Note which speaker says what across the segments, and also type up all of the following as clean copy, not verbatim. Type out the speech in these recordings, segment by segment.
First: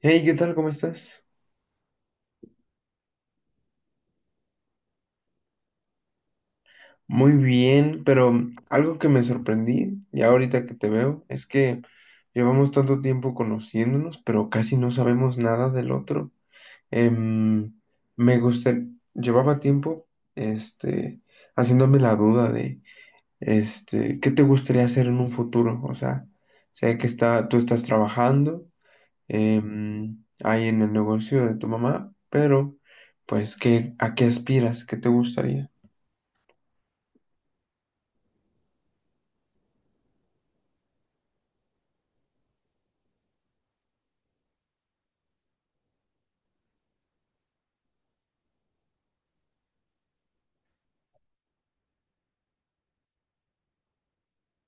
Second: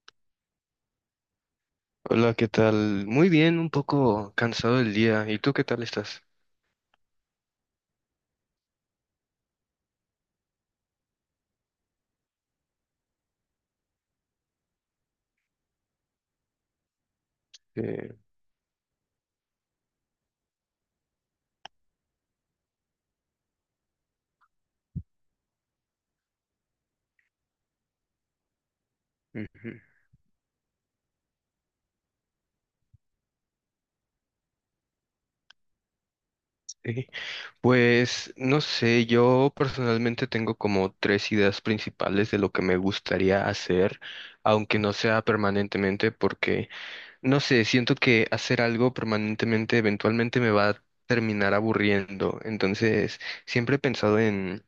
Speaker 1: Hey, ¿qué tal? ¿Cómo estás?
Speaker 2: Hola, ¿qué tal? Muy bien, un poco cansado del día. ¿Y tú qué tal estás?
Speaker 1: Muy bien, pero algo que me sorprendí, ya ahorita que te veo, es que llevamos tanto tiempo conociéndonos, pero casi no sabemos nada del otro. Em,
Speaker 2: Eh,
Speaker 1: Me gusta, llevaba tiempo, este, haciéndome la duda de, ¿qué te gustaría hacer en un futuro? O sea, sé que está, tú estás trabajando,
Speaker 2: ujú.
Speaker 1: ahí en el negocio de tu mamá, pero, pues, ¿qué, a qué aspiras? ¿Qué te gustaría?
Speaker 2: Sí. Pues no sé, yo personalmente tengo como tres ideas principales de lo que me gustaría hacer, aunque no sea permanentemente, porque no sé, siento que hacer algo permanentemente eventualmente me va a terminar aburriendo. Entonces, siempre he pensado en,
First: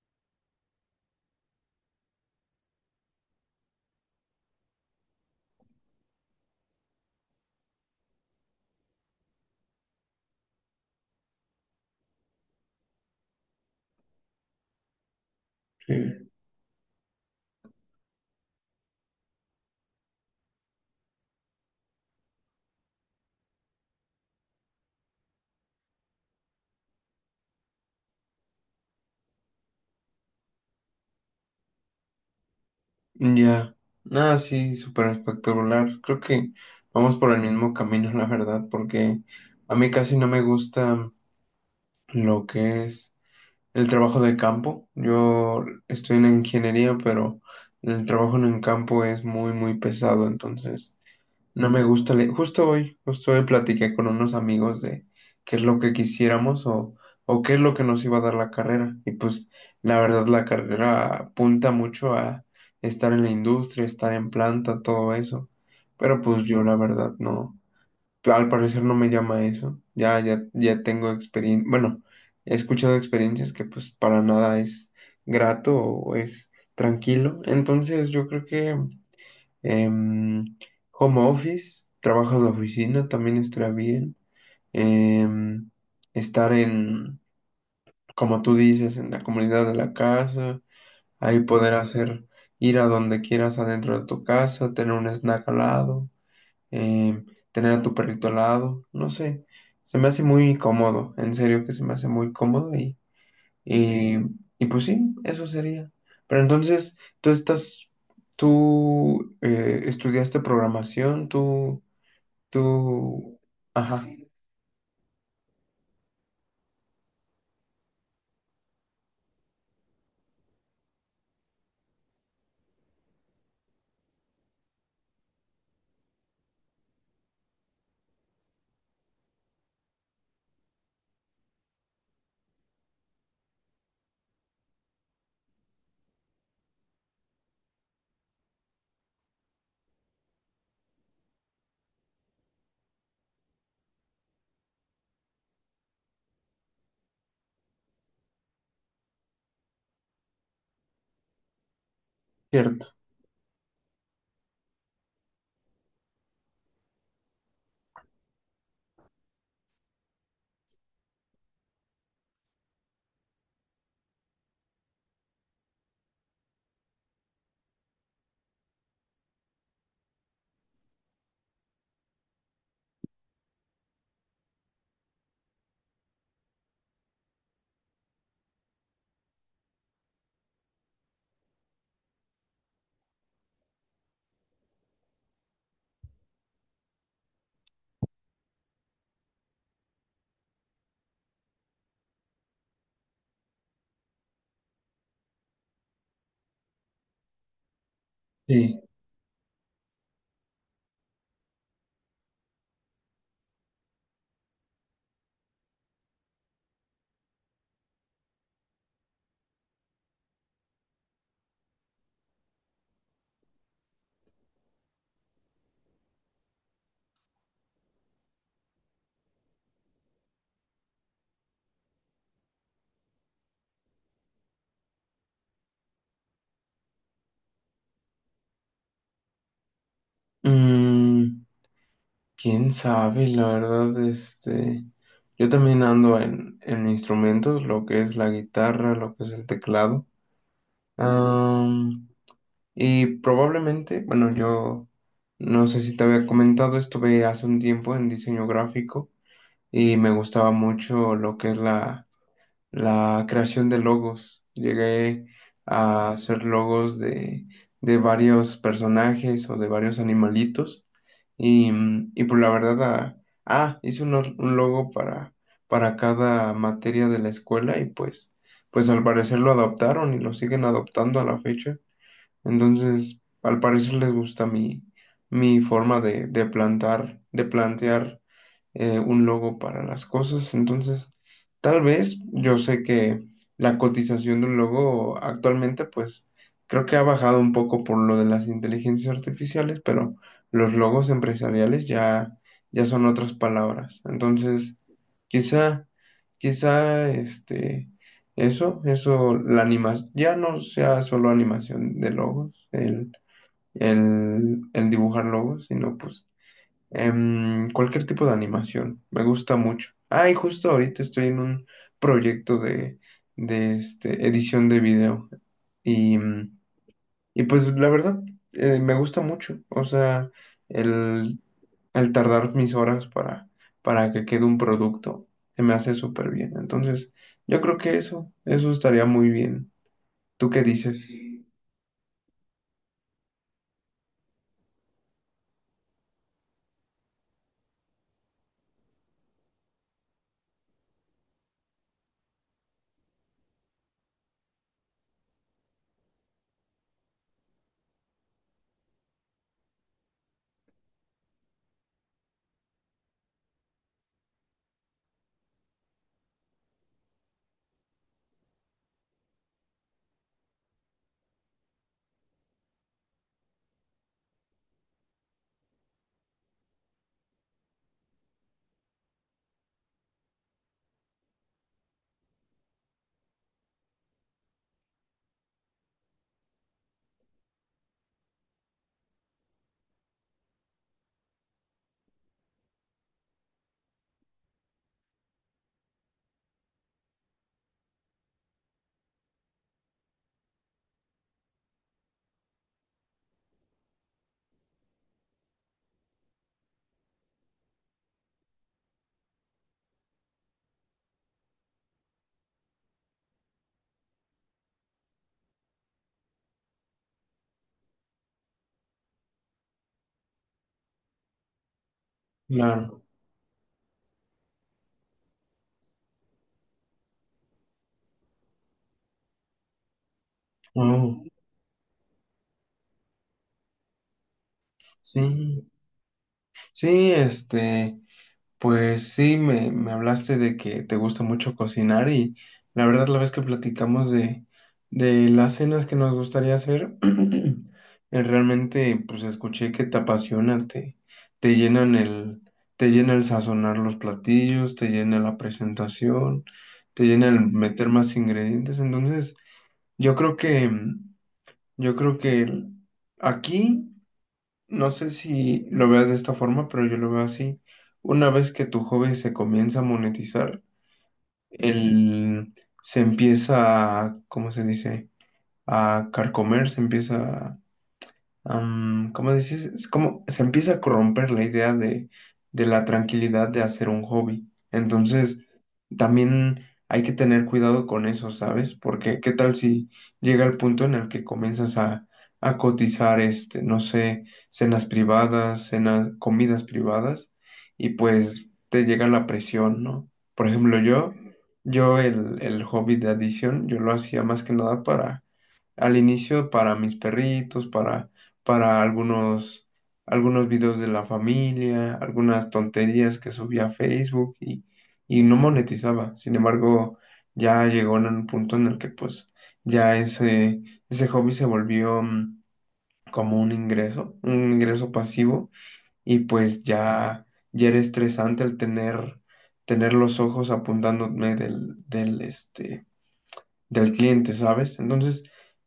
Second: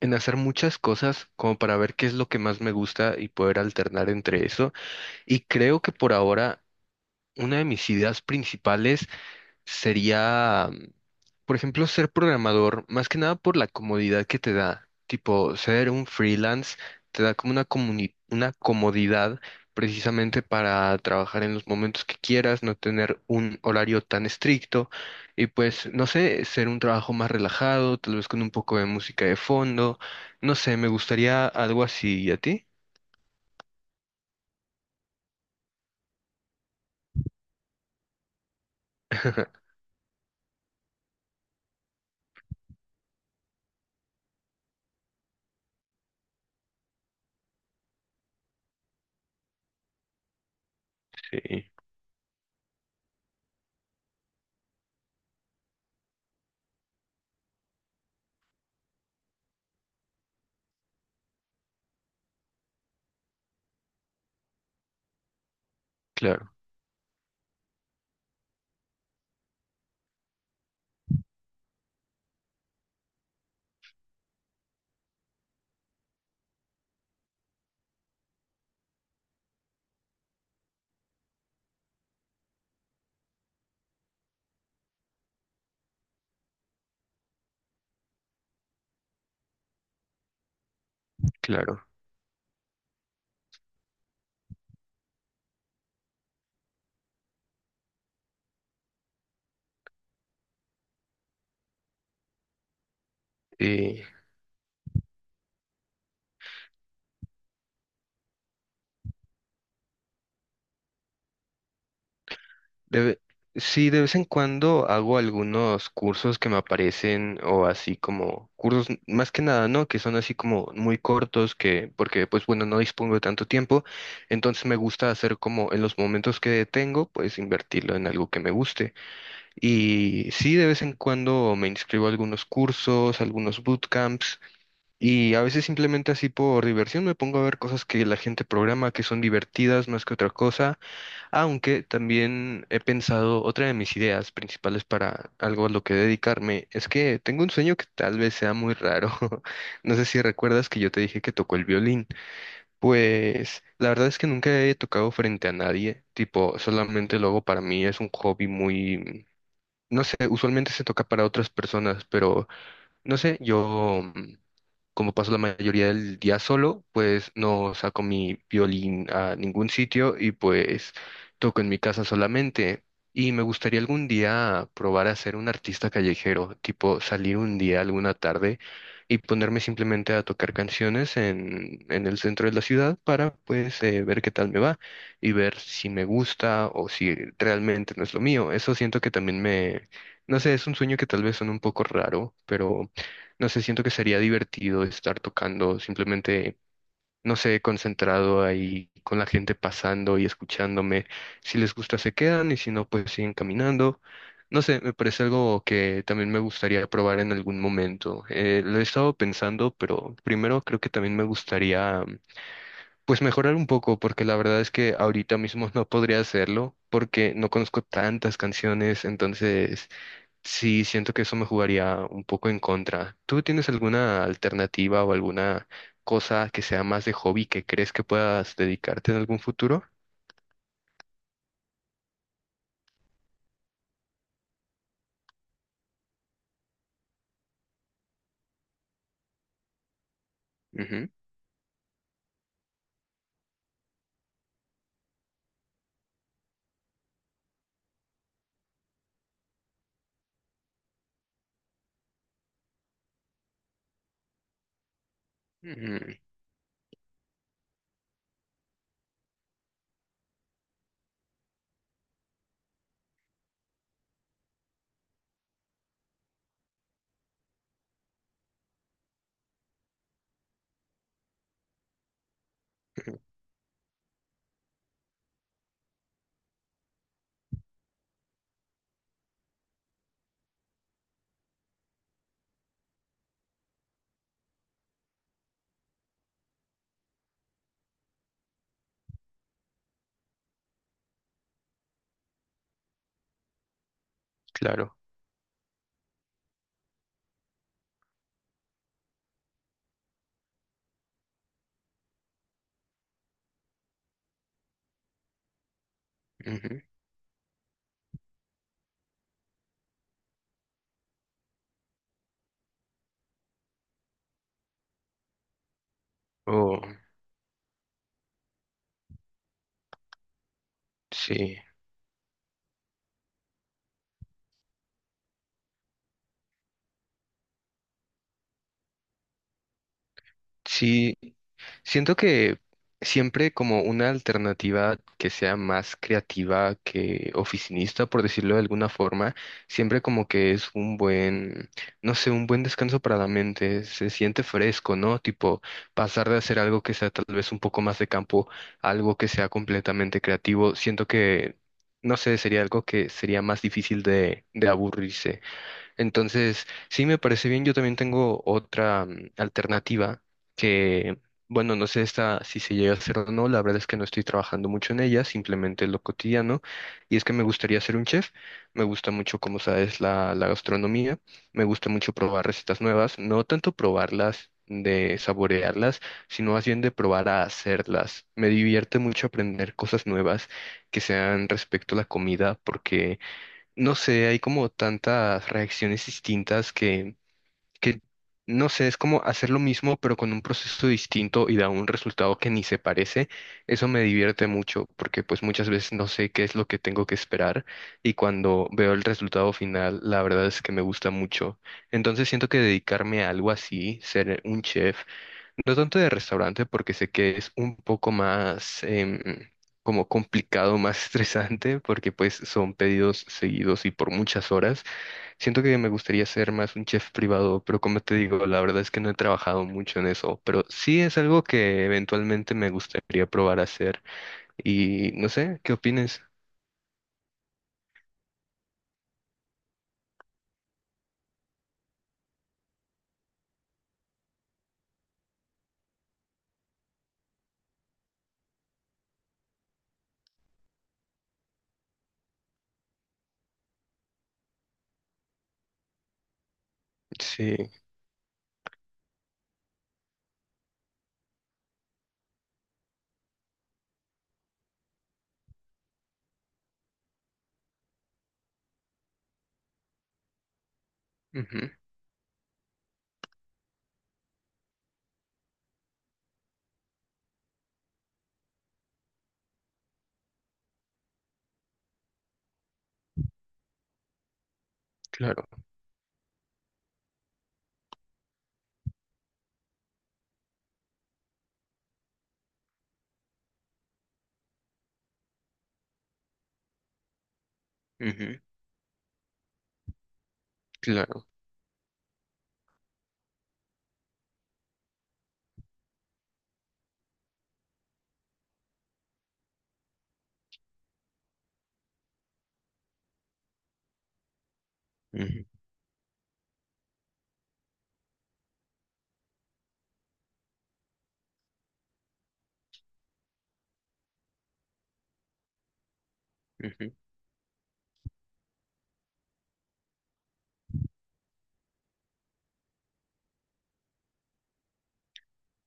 Speaker 2: en hacer muchas cosas como para ver qué es lo que más me gusta y poder alternar entre eso. Y creo que por ahora una de mis ideas principales sería, por ejemplo, ser programador, más que nada por la comodidad que te da. Tipo, ser un
Speaker 1: Sí.
Speaker 2: freelance te da como una una comodidad precisamente para trabajar en los momentos que quieras, no tener un horario tan estricto y pues, no sé, ser un trabajo más relajado, tal vez con un poco de música de fondo. No sé, me gustaría algo así. ¿Y a ti?
Speaker 1: Mm, ya, nada, sí, súper espectacular. Creo que vamos por el mismo camino, la verdad, porque a mí casi no me gusta lo que es el trabajo de campo. Yo estoy en ingeniería, pero el trabajo en el campo es muy, muy pesado, entonces no
Speaker 2: Sí,
Speaker 1: me gusta leer. Justo hoy platiqué con unos amigos de qué es lo que quisiéramos o qué es lo que nos iba a dar la carrera. Y pues la verdad la carrera apunta mucho a estar en la industria, estar en planta, todo eso. Pero pues
Speaker 2: claro,
Speaker 1: yo la verdad no, al parecer no me llama eso. Ya, ya, ya tengo experiencia, bueno, he escuchado experiencias que pues para nada es grato o es tranquilo. Entonces yo creo que... Em, home office, trabajo de oficina también está bien. Em, estar en, como tú dices, en la comunidad de la casa, ahí poder
Speaker 2: claro.
Speaker 1: hacer, ir a donde quieras adentro de tu casa, tener un snack al lado, em, tener a tu perrito al lado, no sé. Se me hace muy cómodo, en serio que se me hace muy cómodo y, y pues sí, eso sería. Pero entonces, tú estás, tú estudiaste programación, tú,
Speaker 2: De ve-
Speaker 1: tú,
Speaker 2: sí, de
Speaker 1: Ajá,
Speaker 2: vez en cuando hago algunos cursos que me aparecen o así como cursos, más que nada, ¿no? Que son así como muy cortos, que porque pues bueno, no dispongo de tanto tiempo, entonces me gusta hacer como en los momentos que tengo, pues invertirlo en algo que me guste. Y sí, de vez en cuando me inscribo a algunos cursos, algunos bootcamps. Y a veces simplemente así por diversión me pongo a ver cosas que la gente programa que son divertidas más que otra cosa, aunque también he pensado, otra de mis ideas principales para algo a lo que dedicarme es que tengo un sueño que tal vez sea muy raro. No sé si recuerdas que yo te dije que tocó el violín.
Speaker 1: cierto,
Speaker 2: Pues la verdad es que nunca he tocado frente a nadie, tipo, solamente lo hago para mí, es un hobby muy, no sé, usualmente se toca para otras personas, pero no sé, yo... Como paso la mayoría del día solo, pues no saco mi violín a ningún sitio y pues toco en mi casa solamente. Y me gustaría algún día probar a ser un artista callejero, tipo salir un día, alguna tarde, y ponerme simplemente a tocar canciones en el centro de la ciudad para pues ver qué tal me va y ver si me gusta o si realmente no es lo mío. Eso siento que también me, no sé, es un sueño que tal vez suena un poco raro, pero no sé, siento que sería divertido estar tocando, simplemente, no sé, concentrado
Speaker 1: sí.
Speaker 2: ahí con la gente pasando y escuchándome. Si les gusta, se quedan y si no, pues siguen caminando. No sé, me parece algo que también me gustaría probar en algún momento. Lo he estado pensando, pero primero creo que también me gustaría, pues mejorar un poco, porque la verdad es que ahorita mismo no podría hacerlo, porque no conozco tantas canciones, entonces... Sí, siento que eso me jugaría un poco en contra. ¿Tú tienes alguna alternativa o alguna cosa que sea más de hobby que crees que puedas dedicarte en algún futuro?
Speaker 1: Mm, quién sabe, la verdad, yo también ando en instrumentos, lo que es la guitarra, lo que es el teclado.
Speaker 2: Ujú,
Speaker 1: Am, y probablemente, bueno, yo no sé si te había comentado, estuve hace un tiempo en diseño gráfico. Y me gustaba mucho lo que es la, la creación de logos. Llegué a
Speaker 2: ujú,
Speaker 1: hacer logos de varios personajes o de varios animalitos y, y pues la verdad, hice un logo para cada materia de la escuela y pues, pues al parecer lo adoptaron y lo siguen adoptando a la fecha. Entonces, al parecer les gusta mi, mi forma de plantar, de plantear un logo para las cosas. Entonces, tal vez yo sé que la cotización de un logo actualmente, pues creo que ha bajado un poco por lo de las inteligencias artificiales, pero los logos empresariales ya, ya son otras palabras. Entonces,
Speaker 2: claro.
Speaker 1: quizá, quizá este. Eso, la animación, ya no sea solo animación de logos, el dibujar logos, sino pues
Speaker 2: Ujú.
Speaker 1: Cualquier tipo de animación, me gusta mucho. Ah, y justo ahorita estoy en un proyecto de, de edición de video. Y,
Speaker 2: Oh,
Speaker 1: y pues la verdad, me gusta mucho. O sea, el,
Speaker 2: sí.
Speaker 1: el tardar mis horas para que quede un producto, se me hace súper bien. Entonces, yo creo que eso estaría muy bien. ¿Tú qué dices?
Speaker 2: Sí, siento que siempre como una alternativa que sea más creativa que oficinista, por decirlo de alguna forma, siempre como que es un buen, no sé, un buen descanso para la mente, se siente fresco, ¿no? Tipo, pasar de hacer algo que sea tal vez un poco más de campo, a algo que sea completamente creativo, siento que, no sé, sería algo que sería más difícil de aburrirse. Entonces, sí me parece bien. Yo también tengo otra alternativa que, bueno, no sé esta, si se llega a hacer o no. La verdad es que no estoy trabajando mucho en ella, simplemente es lo cotidiano. Y es que me gustaría ser un chef. Me gusta mucho, como sabes, la gastronomía. Me gusta mucho probar recetas nuevas. No tanto probarlas, de saborearlas, sino más bien de probar a hacerlas. Me divierte mucho aprender cosas nuevas que sean respecto a la comida porque no sé, hay como tantas reacciones distintas que, no sé, es como hacer lo mismo, pero con un proceso distinto y da un resultado que ni se parece. Eso me divierte mucho, porque pues muchas veces no sé qué es lo que tengo que esperar y cuando veo el resultado final, la verdad es que me gusta mucho. Entonces siento que dedicarme a algo así, ser un chef, no tanto de restaurante porque sé que es un poco más como complicado, más estresante porque pues son
Speaker 1: Claro.
Speaker 2: pedidos seguidos y por muchas horas. Siento que me gustaría ser más un chef privado, pero como te digo, la verdad es que no he trabajado mucho en eso, pero sí es
Speaker 1: Oh,
Speaker 2: algo que eventualmente me gustaría probar a hacer y no sé,
Speaker 1: sí.
Speaker 2: ¿qué opinas?
Speaker 1: Sí, este. Pues sí, me hablaste de que te gusta mucho cocinar y la verdad la vez que platicamos de las cenas que nos gustaría hacer, eh, realmente pues escuché que te apasiona, te llenan el, te llena el sazonar los platillos, te llena la presentación, te llena el
Speaker 2: Sí,
Speaker 1: meter más ingredientes. Entonces, yo creo que, yo creo que aquí no sé si lo veas de esta forma, pero yo lo veo así. Una vez que tu hobby se comienza a monetizar,
Speaker 2: ujú,
Speaker 1: el, se empieza a, ¿cómo se dice? A carcomer, se empieza ¿cómo dices? Es como se empieza a corromper la idea de la tranquilidad de hacer un hobby. Entonces,
Speaker 2: claro,
Speaker 1: también hay que tener cuidado con eso, ¿sabes? Porque qué tal si llega el punto en el que comienzas a cotizar, este, no sé, cenas privadas, cenas, comidas privadas, y
Speaker 2: ujú,
Speaker 1: pues te llega la presión, ¿no? Por ejemplo, yo,
Speaker 2: claro.
Speaker 1: yo el hobby de adición, yo lo hacía más que nada para al inicio para mis perritos, para algunos, algunos videos de la familia, algunas tonterías que subía a Facebook y no
Speaker 2: Ujú,
Speaker 1: monetizaba. Sin embargo, ya llegó en un punto en el que pues ya ese hobby se volvió como un ingreso pasivo y pues
Speaker 2: ujú.
Speaker 1: ya, ya era estresante el tener, tener los ojos apuntándome del, del del cliente, ¿sabes? Entonces,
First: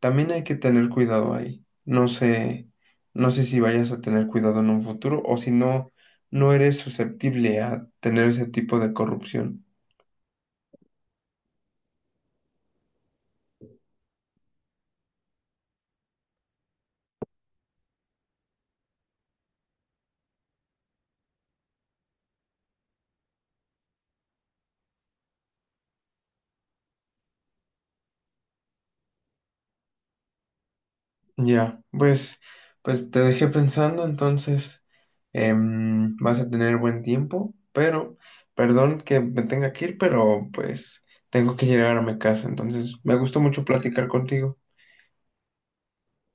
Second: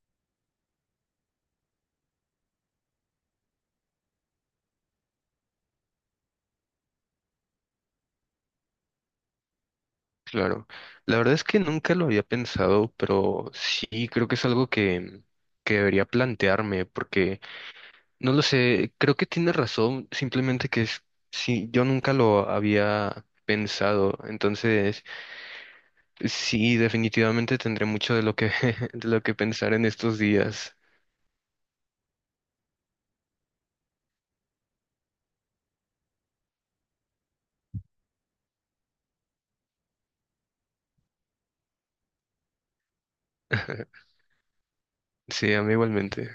Speaker 1: también hay que tener cuidado ahí. No sé, no sé si vayas a tener cuidado en un futuro o si no, no eres susceptible a tener ese tipo de corrupción.
Speaker 2: Claro, la verdad es que nunca lo había pensado, pero sí creo que es algo que debería plantearme, porque no lo sé, creo que tiene razón, simplemente que es, sí, yo nunca lo había pensado, entonces sí, definitivamente tendré mucho de lo que, de lo que pensar en estos días.
Speaker 1: Ya, pues, pues te dejé pensando, entonces vas a tener buen tiempo, pero, perdón que me tenga que ir, pero pues tengo que llegar a mi casa, entonces me gustó mucho platicar contigo.
Speaker 2: Sí, a mí igualmente.